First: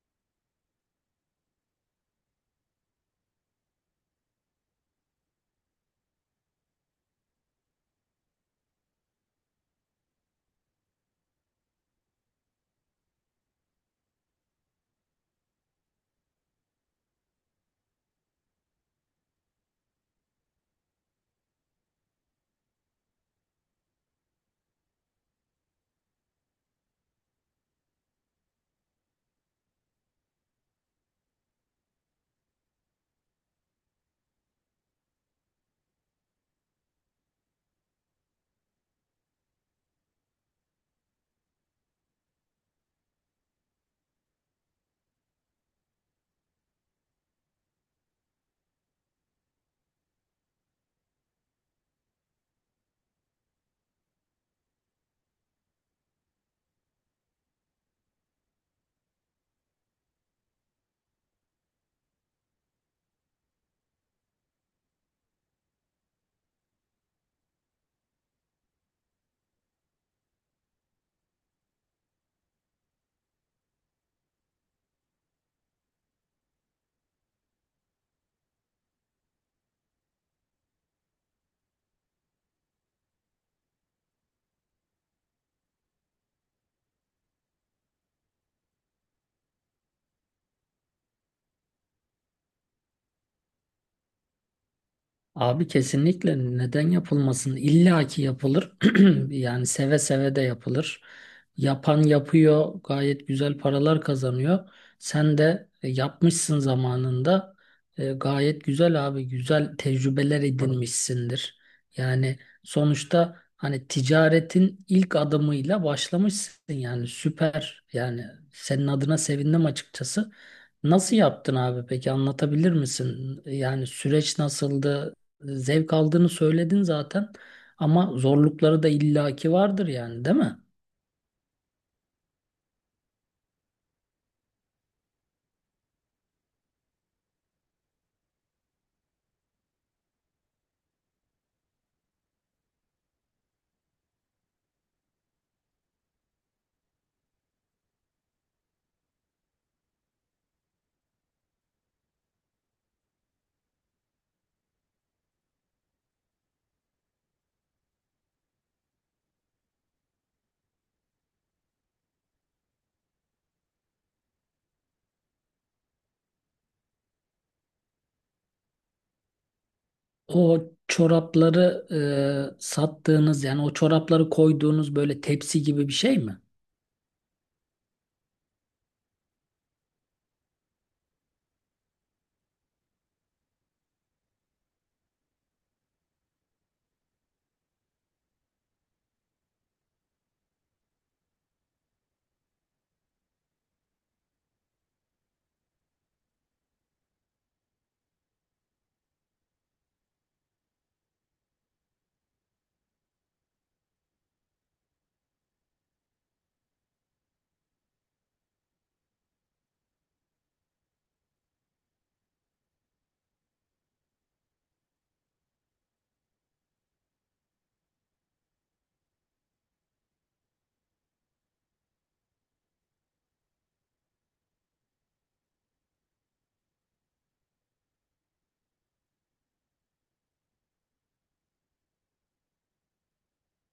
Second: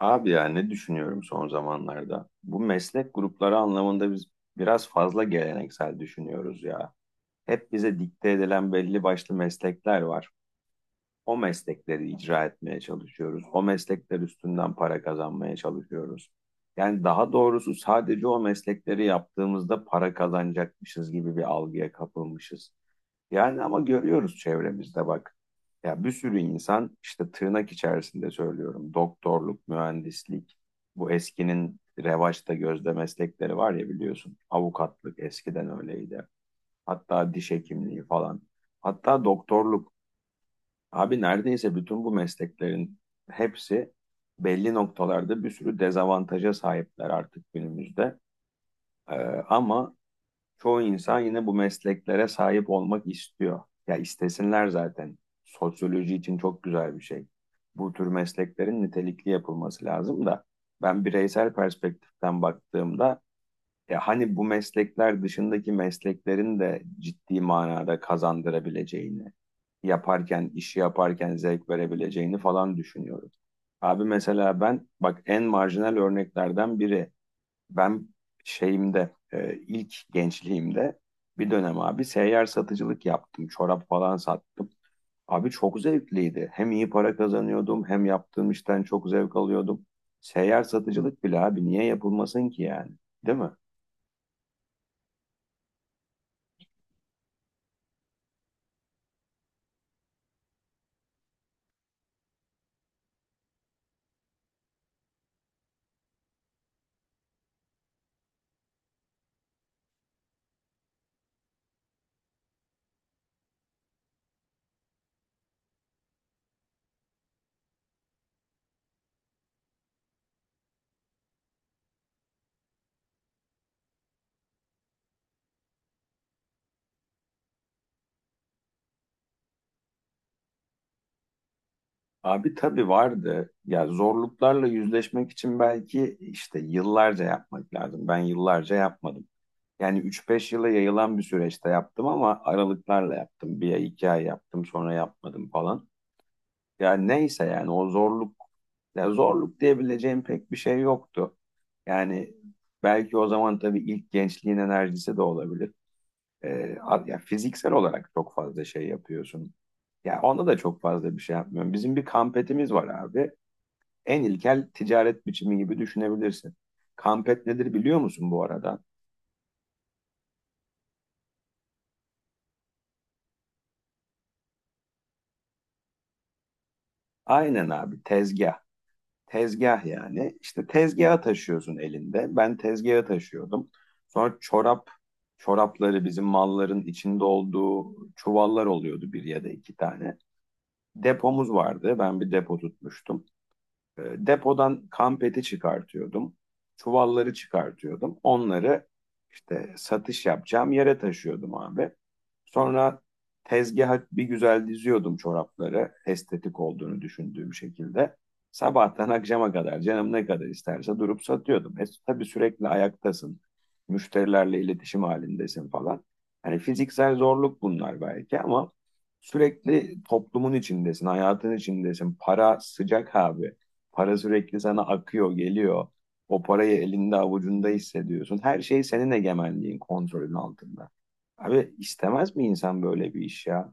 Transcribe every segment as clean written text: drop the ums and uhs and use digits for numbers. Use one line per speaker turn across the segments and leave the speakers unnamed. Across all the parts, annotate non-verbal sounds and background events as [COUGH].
Abi ya ne düşünüyorum son zamanlarda? Bu meslek grupları anlamında biz biraz fazla geleneksel düşünüyoruz ya. Hep bize dikte edilen belli başlı meslekler var. O meslekleri icra etmeye çalışıyoruz. O meslekler üstünden para kazanmaya çalışıyoruz. Yani daha doğrusu sadece o meslekleri yaptığımızda para kazanacakmışız gibi bir algıya kapılmışız. Yani ama görüyoruz çevremizde bak. Ya bir sürü insan işte tırnak içerisinde söylüyorum. Doktorluk, mühendislik, bu eskinin revaçta gözde meslekleri var ya biliyorsun. Avukatlık eskiden öyleydi. Hatta diş hekimliği falan. Hatta doktorluk. Abi neredeyse bütün bu mesleklerin hepsi belli noktalarda bir sürü dezavantaja sahipler artık günümüzde. Ee, ama çoğu insan yine bu mesleklere sahip olmak istiyor. Ya istesinler zaten. Sosyoloji için çok güzel bir şey. Bu tür mesleklerin nitelikli yapılması lazım da ben bireysel perspektiften baktığımda ya hani bu meslekler dışındaki mesleklerin de ciddi manada kazandırabileceğini, yaparken, işi yaparken zevk verebileceğini falan düşünüyorum. Abi mesela ben bak en marjinal örneklerden biri ben şeyimde ilk gençliğimde bir dönem abi seyyar satıcılık yaptım. Çorap falan sattım. Abi çok zevkliydi. Hem iyi para kazanıyordum hem yaptığım işten çok zevk alıyordum. Seyyar satıcılık bile abi niye yapılmasın ki yani? Değil mi?
Abi kesinlikle neden yapılmasın? İlla ki yapılır. [CLEARS THROAT] Yani seve seve de yapılır. Yapan yapıyor, gayet güzel paralar kazanıyor. Sen de yapmışsın zamanında. Gayet güzel abi, güzel tecrübeler edinmişsindir. Yani sonuçta hani ticaretin ilk adımıyla başlamışsın yani süper. Yani senin adına sevindim açıkçası. Nasıl yaptın abi peki anlatabilir misin? Yani süreç nasıldı? Zevk aldığını söyledin zaten, ama zorlukları da illaki vardır yani, değil mi?
Abi tabii vardı. Ya zorluklarla yüzleşmek için belki işte yıllarca yapmak lazım. Ben yıllarca yapmadım. Yani üç beş yıla yayılan bir süreçte yaptım ama aralıklarla yaptım. Bir ay, 2 ay yaptım sonra yapmadım falan. Yani neyse yani o zorluk ya zorluk diyebileceğim pek bir şey yoktu. Yani belki o zaman tabii ilk gençliğin enerjisi de olabilir. Ya fiziksel olarak çok fazla şey yapıyorsun. Ya onda da çok fazla bir şey yapmıyorum. Bizim bir kampetimiz var abi. En ilkel ticaret biçimi gibi düşünebilirsin. Kampet nedir biliyor musun bu arada?
O çorapları sattığınız, yani o çorapları koyduğunuz böyle tepsi gibi bir şey mi?
Aynen abi tezgah. Tezgah yani. İşte tezgaha taşıyorsun elinde. Ben tezgaha taşıyordum. Sonra çorap, çorapları bizim malların içinde olduğu çuvallar oluyordu bir ya da iki tane. Depomuz vardı. Ben bir depo tutmuştum. E, Depodan kampeti çıkartıyordum. Çuvalları çıkartıyordum. Onları işte satış yapacağım yere taşıyordum abi. Sonra tezgaha bir güzel diziyordum çorapları. Estetik olduğunu düşündüğüm şekilde. Sabahtan akşama kadar canım ne kadar isterse durup satıyordum. Tabii sürekli ayaktasın. Müşterilerle iletişim halindesin falan. Hani fiziksel zorluk bunlar belki ama sürekli toplumun içindesin, hayatın içindesin. Para sıcak abi. Para sürekli sana akıyor, geliyor. O parayı elinde avucunda hissediyorsun. Her şey senin egemenliğin, kontrolün altında. Abi istemez mi insan böyle bir iş ya?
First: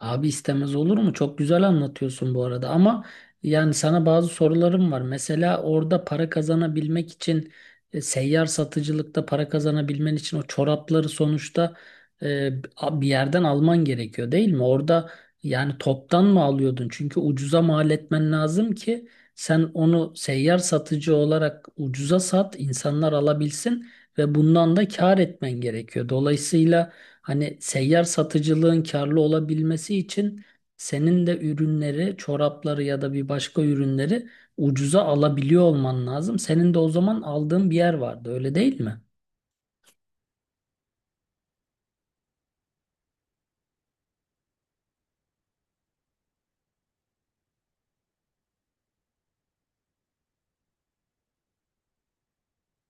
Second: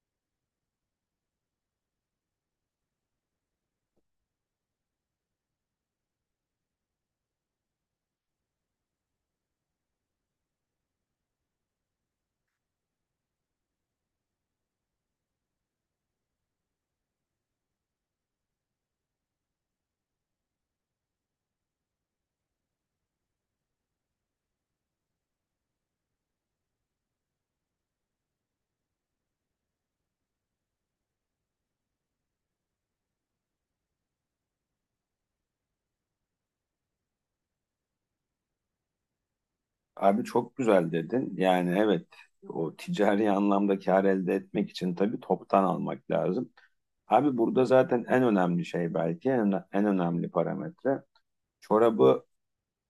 Abi istemez olur mu? Çok güzel anlatıyorsun bu arada, ama yani sana bazı sorularım var. Mesela orada para kazanabilmek için, seyyar satıcılıkta para kazanabilmen için o çorapları sonuçta e, bir yerden alman gerekiyor, değil mi? Orada yani toptan mı alıyordun? Çünkü ucuza mal etmen lazım ki sen onu seyyar satıcı olarak ucuza sat, insanlar alabilsin ve bundan da kâr etmen gerekiyor. Dolayısıyla hani seyyar satıcılığın karlı olabilmesi için senin de ürünleri, çorapları ya da bir başka ürünleri ucuza alabiliyor olman lazım. Senin de o zaman aldığın bir yer vardı, öyle değil mi?
Abi çok güzel dedin. Yani evet o ticari anlamda kar elde etmek için tabii toptan almak lazım. Abi burada zaten en önemli şey belki en önemli parametre çorabı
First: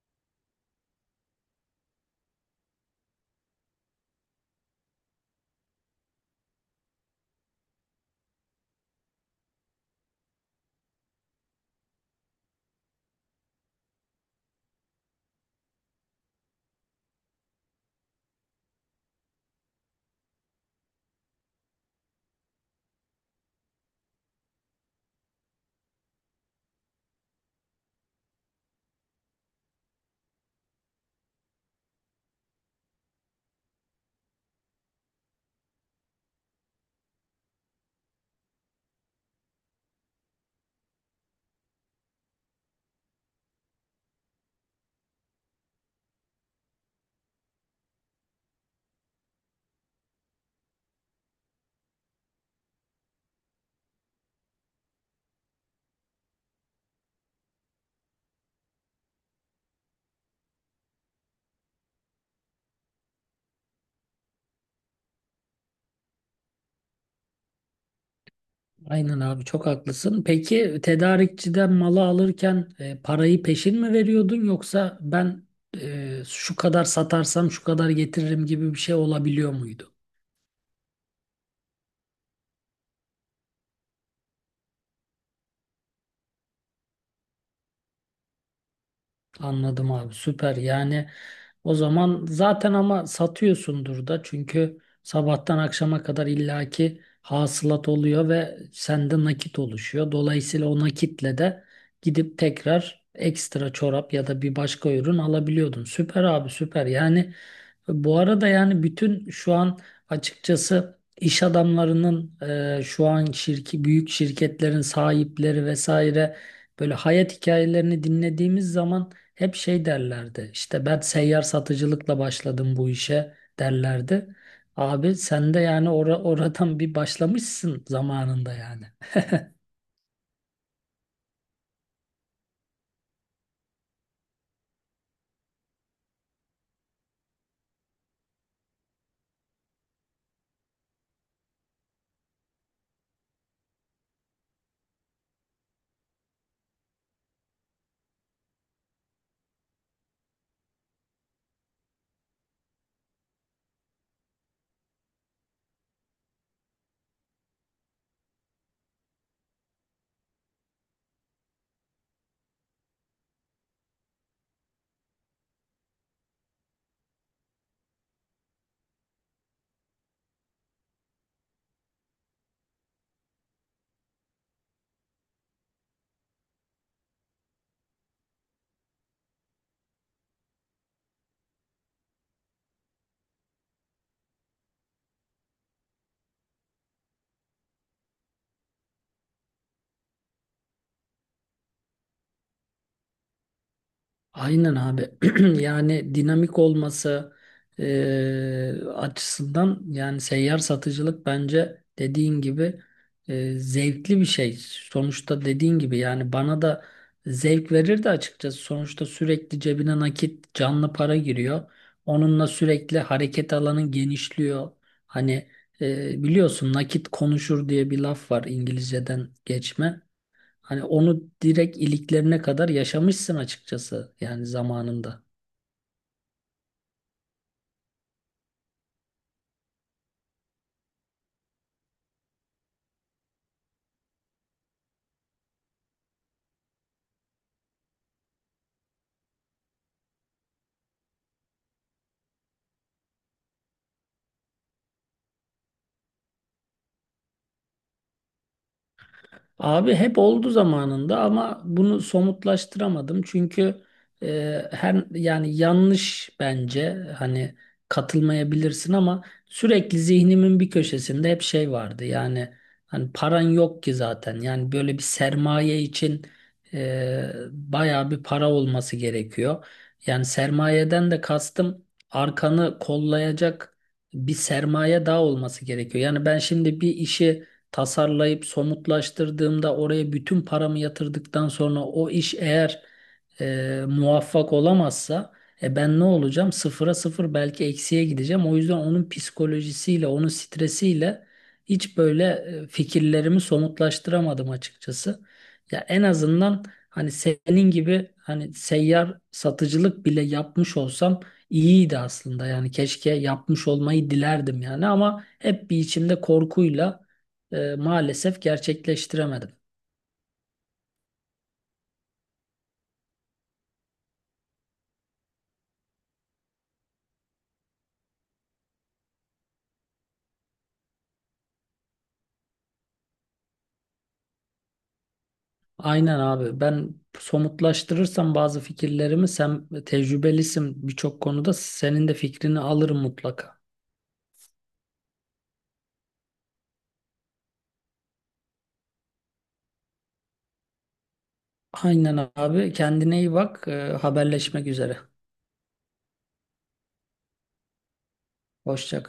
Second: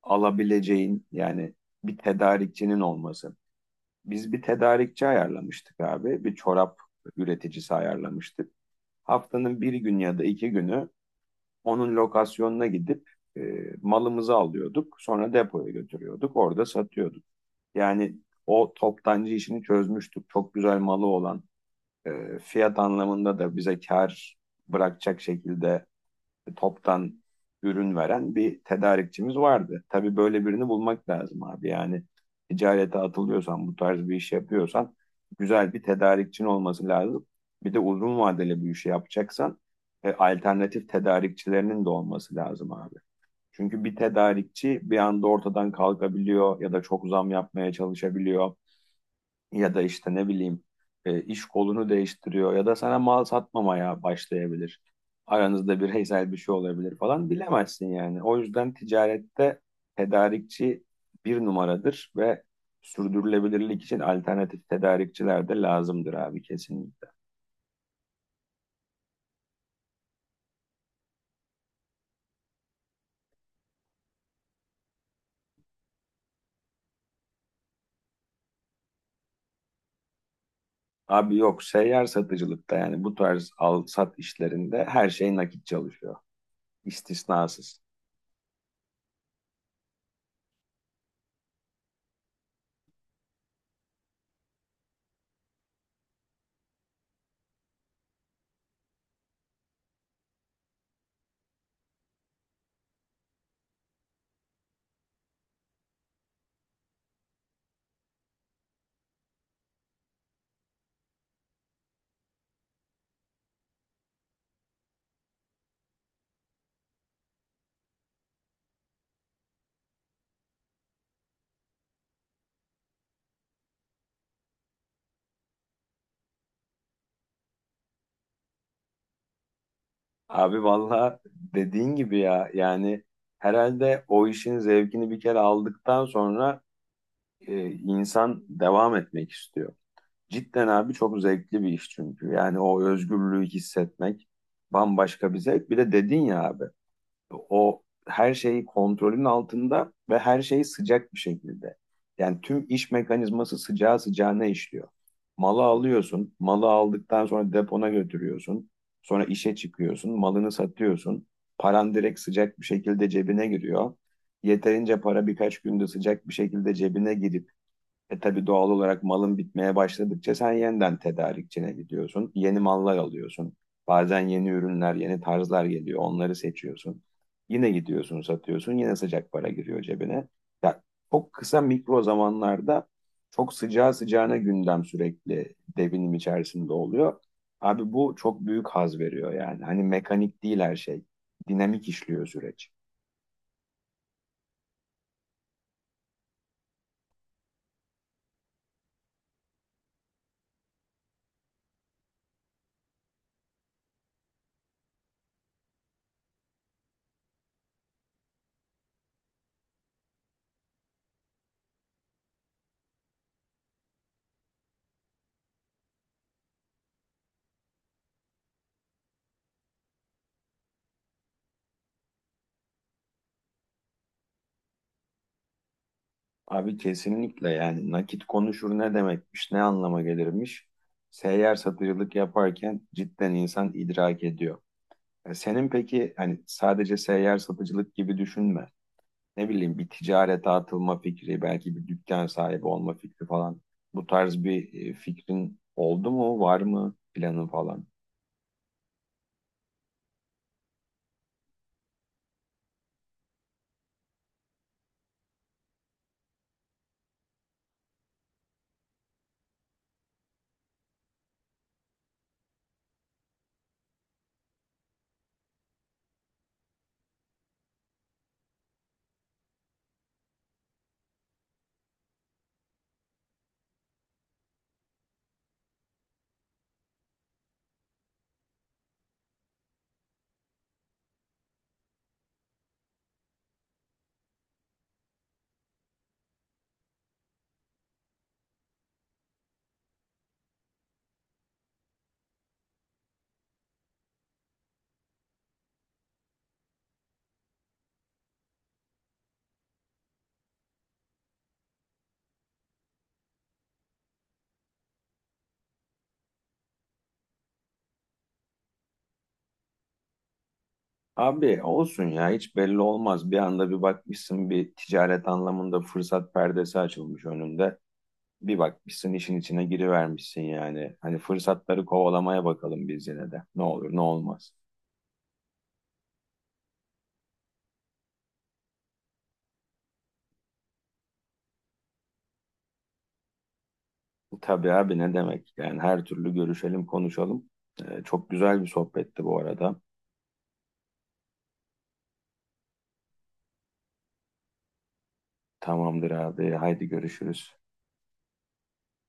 alabileceğin yani bir tedarikçinin olması. Biz bir tedarikçi ayarlamıştık abi. Bir çorap üreticisi ayarlamıştık. Haftanın bir gün ya da iki günü onun lokasyonuna gidip e, malımızı alıyorduk. Sonra depoya götürüyorduk. Orada satıyorduk. Yani o toptancı işini çözmüştük. Çok güzel malı olan fiyat anlamında da bize kar bırakacak şekilde toptan ürün veren bir tedarikçimiz vardı. Tabii böyle birini bulmak lazım abi. Yani ticarete atılıyorsan, bu tarz bir iş yapıyorsan güzel bir tedarikçin olması lazım. Bir de uzun vadeli bir işi yapacaksan alternatif tedarikçilerinin de olması lazım abi. Çünkü bir tedarikçi bir anda ortadan kalkabiliyor ya da çok zam yapmaya çalışabiliyor ya da işte ne bileyim iş kolunu değiştiriyor ya da sana mal satmamaya başlayabilir. Aranızda bir heysel bir şey olabilir falan bilemezsin yani. O yüzden ticarette tedarikçi bir numaradır ve sürdürülebilirlik için alternatif tedarikçiler de lazımdır abi kesinlikle.
Aynen abi, çok haklısın. Peki tedarikçiden malı alırken parayı peşin mi veriyordun, yoksa ben şu kadar satarsam şu kadar getiririm gibi bir şey olabiliyor muydu?
Abi yok seyyar satıcılıkta yani bu tarz al sat işlerinde her şey nakit çalışıyor istisnasız.
Anladım abi, süper. Yani o zaman zaten ama satıyorsundur da, çünkü sabahtan akşama kadar illaki hasılat oluyor ve sende nakit oluşuyor. Dolayısıyla o nakitle de gidip tekrar ekstra çorap ya da bir başka ürün alabiliyordun. Süper abi, süper. Yani bu arada yani bütün şu an açıkçası iş adamlarının, şu an şirki, büyük şirketlerin sahipleri vesaire, böyle hayat hikayelerini dinlediğimiz zaman hep şey derlerdi: İşte ben seyyar satıcılıkla başladım bu işe derlerdi. Abi sen de yani oradan bir başlamışsın zamanında yani.
Abi valla dediğin gibi ya yani herhalde o işin zevkini bir kere aldıktan sonra insan devam etmek istiyor. Cidden abi çok zevkli bir iş çünkü yani o özgürlüğü hissetmek bambaşka bir zevk. Bir de dedin ya abi o her şey kontrolün altında ve her şey sıcak bir şekilde. Yani tüm iş mekanizması sıcağı sıcağına işliyor. Malı alıyorsun, malı aldıktan sonra depona götürüyorsun, sonra işe çıkıyorsun, malını satıyorsun. Paran direkt sıcak bir şekilde cebine giriyor. Yeterince para birkaç günde sıcak bir şekilde cebine girip tabii doğal olarak malın bitmeye başladıkça sen yeniden tedarikçine gidiyorsun. Yeni mallar alıyorsun. Bazen yeni ürünler, yeni tarzlar geliyor. Onları seçiyorsun. Yine gidiyorsun, satıyorsun. Yine sıcak para giriyor cebine. Ya çok kısa mikro zamanlarda çok sıcağı sıcağına gündem sürekli devinim içerisinde oluyor. Abi bu çok büyük haz veriyor yani. Hani mekanik değil her şey. Dinamik işliyor süreç.
Aynen abi. [CLEARS THROAT] Yani dinamik olması açısından yani seyyar satıcılık bence dediğin gibi zevkli bir şey. Sonuçta dediğin gibi yani bana da zevk verirdi açıkçası. Sonuçta sürekli cebine nakit, canlı para giriyor. Onunla sürekli hareket alanın genişliyor. Hani biliyorsun nakit konuşur diye bir laf var, İngilizceden geçme. Hani onu direkt iliklerine kadar yaşamışsın açıkçası yani zamanında.
Abi kesinlikle yani nakit konuşur ne demekmiş, ne anlama gelirmiş. Seyyar satıcılık yaparken cidden insan idrak ediyor. E senin peki hani sadece seyyar satıcılık gibi düşünme. Ne bileyim bir ticarete atılma fikri, belki bir dükkan sahibi olma fikri falan. Bu tarz bir fikrin oldu mu, var mı planın falan?
Abi hep oldu zamanında, ama bunu somutlaştıramadım çünkü her yani yanlış bence, hani katılmayabilirsin, ama sürekli zihnimin bir köşesinde hep şey vardı yani, hani paran yok ki zaten. Yani böyle bir sermaye için bayağı bir para olması gerekiyor. Yani sermayeden de kastım arkanı kollayacak bir sermaye daha olması gerekiyor. Yani ben şimdi bir işi tasarlayıp somutlaştırdığımda oraya bütün paramı yatırdıktan sonra o iş eğer muvaffak olamazsa, e ben ne olacağım? Sıfıra sıfır, belki eksiye gideceğim. O yüzden onun psikolojisiyle, onun stresiyle hiç böyle fikirlerimi somutlaştıramadım açıkçası. Ya en azından hani senin gibi, hani seyyar satıcılık bile yapmış olsam iyiydi aslında. Yani keşke yapmış olmayı dilerdim yani, ama hep bir içimde korkuyla maalesef gerçekleştiremedim.
Abi olsun ya hiç belli olmaz. Bir anda bir bakmışsın bir ticaret anlamında fırsat perdesi açılmış önünde. Bir bakmışsın işin içine girivermişsin yani. Hani fırsatları kovalamaya bakalım biz yine de. Ne olur ne olmaz.
Aynen abi. Ben somutlaştırırsam bazı fikirlerimi, sen tecrübelisin birçok konuda, senin de fikrini alırım mutlaka.
Tabii abi ne demek? Yani her türlü görüşelim konuşalım. Çok güzel bir sohbetti bu arada.
Aynen abi. Kendine iyi bak. E, haberleşmek üzere.
Tamamdır abi. Haydi görüşürüz.
Hoşça kal.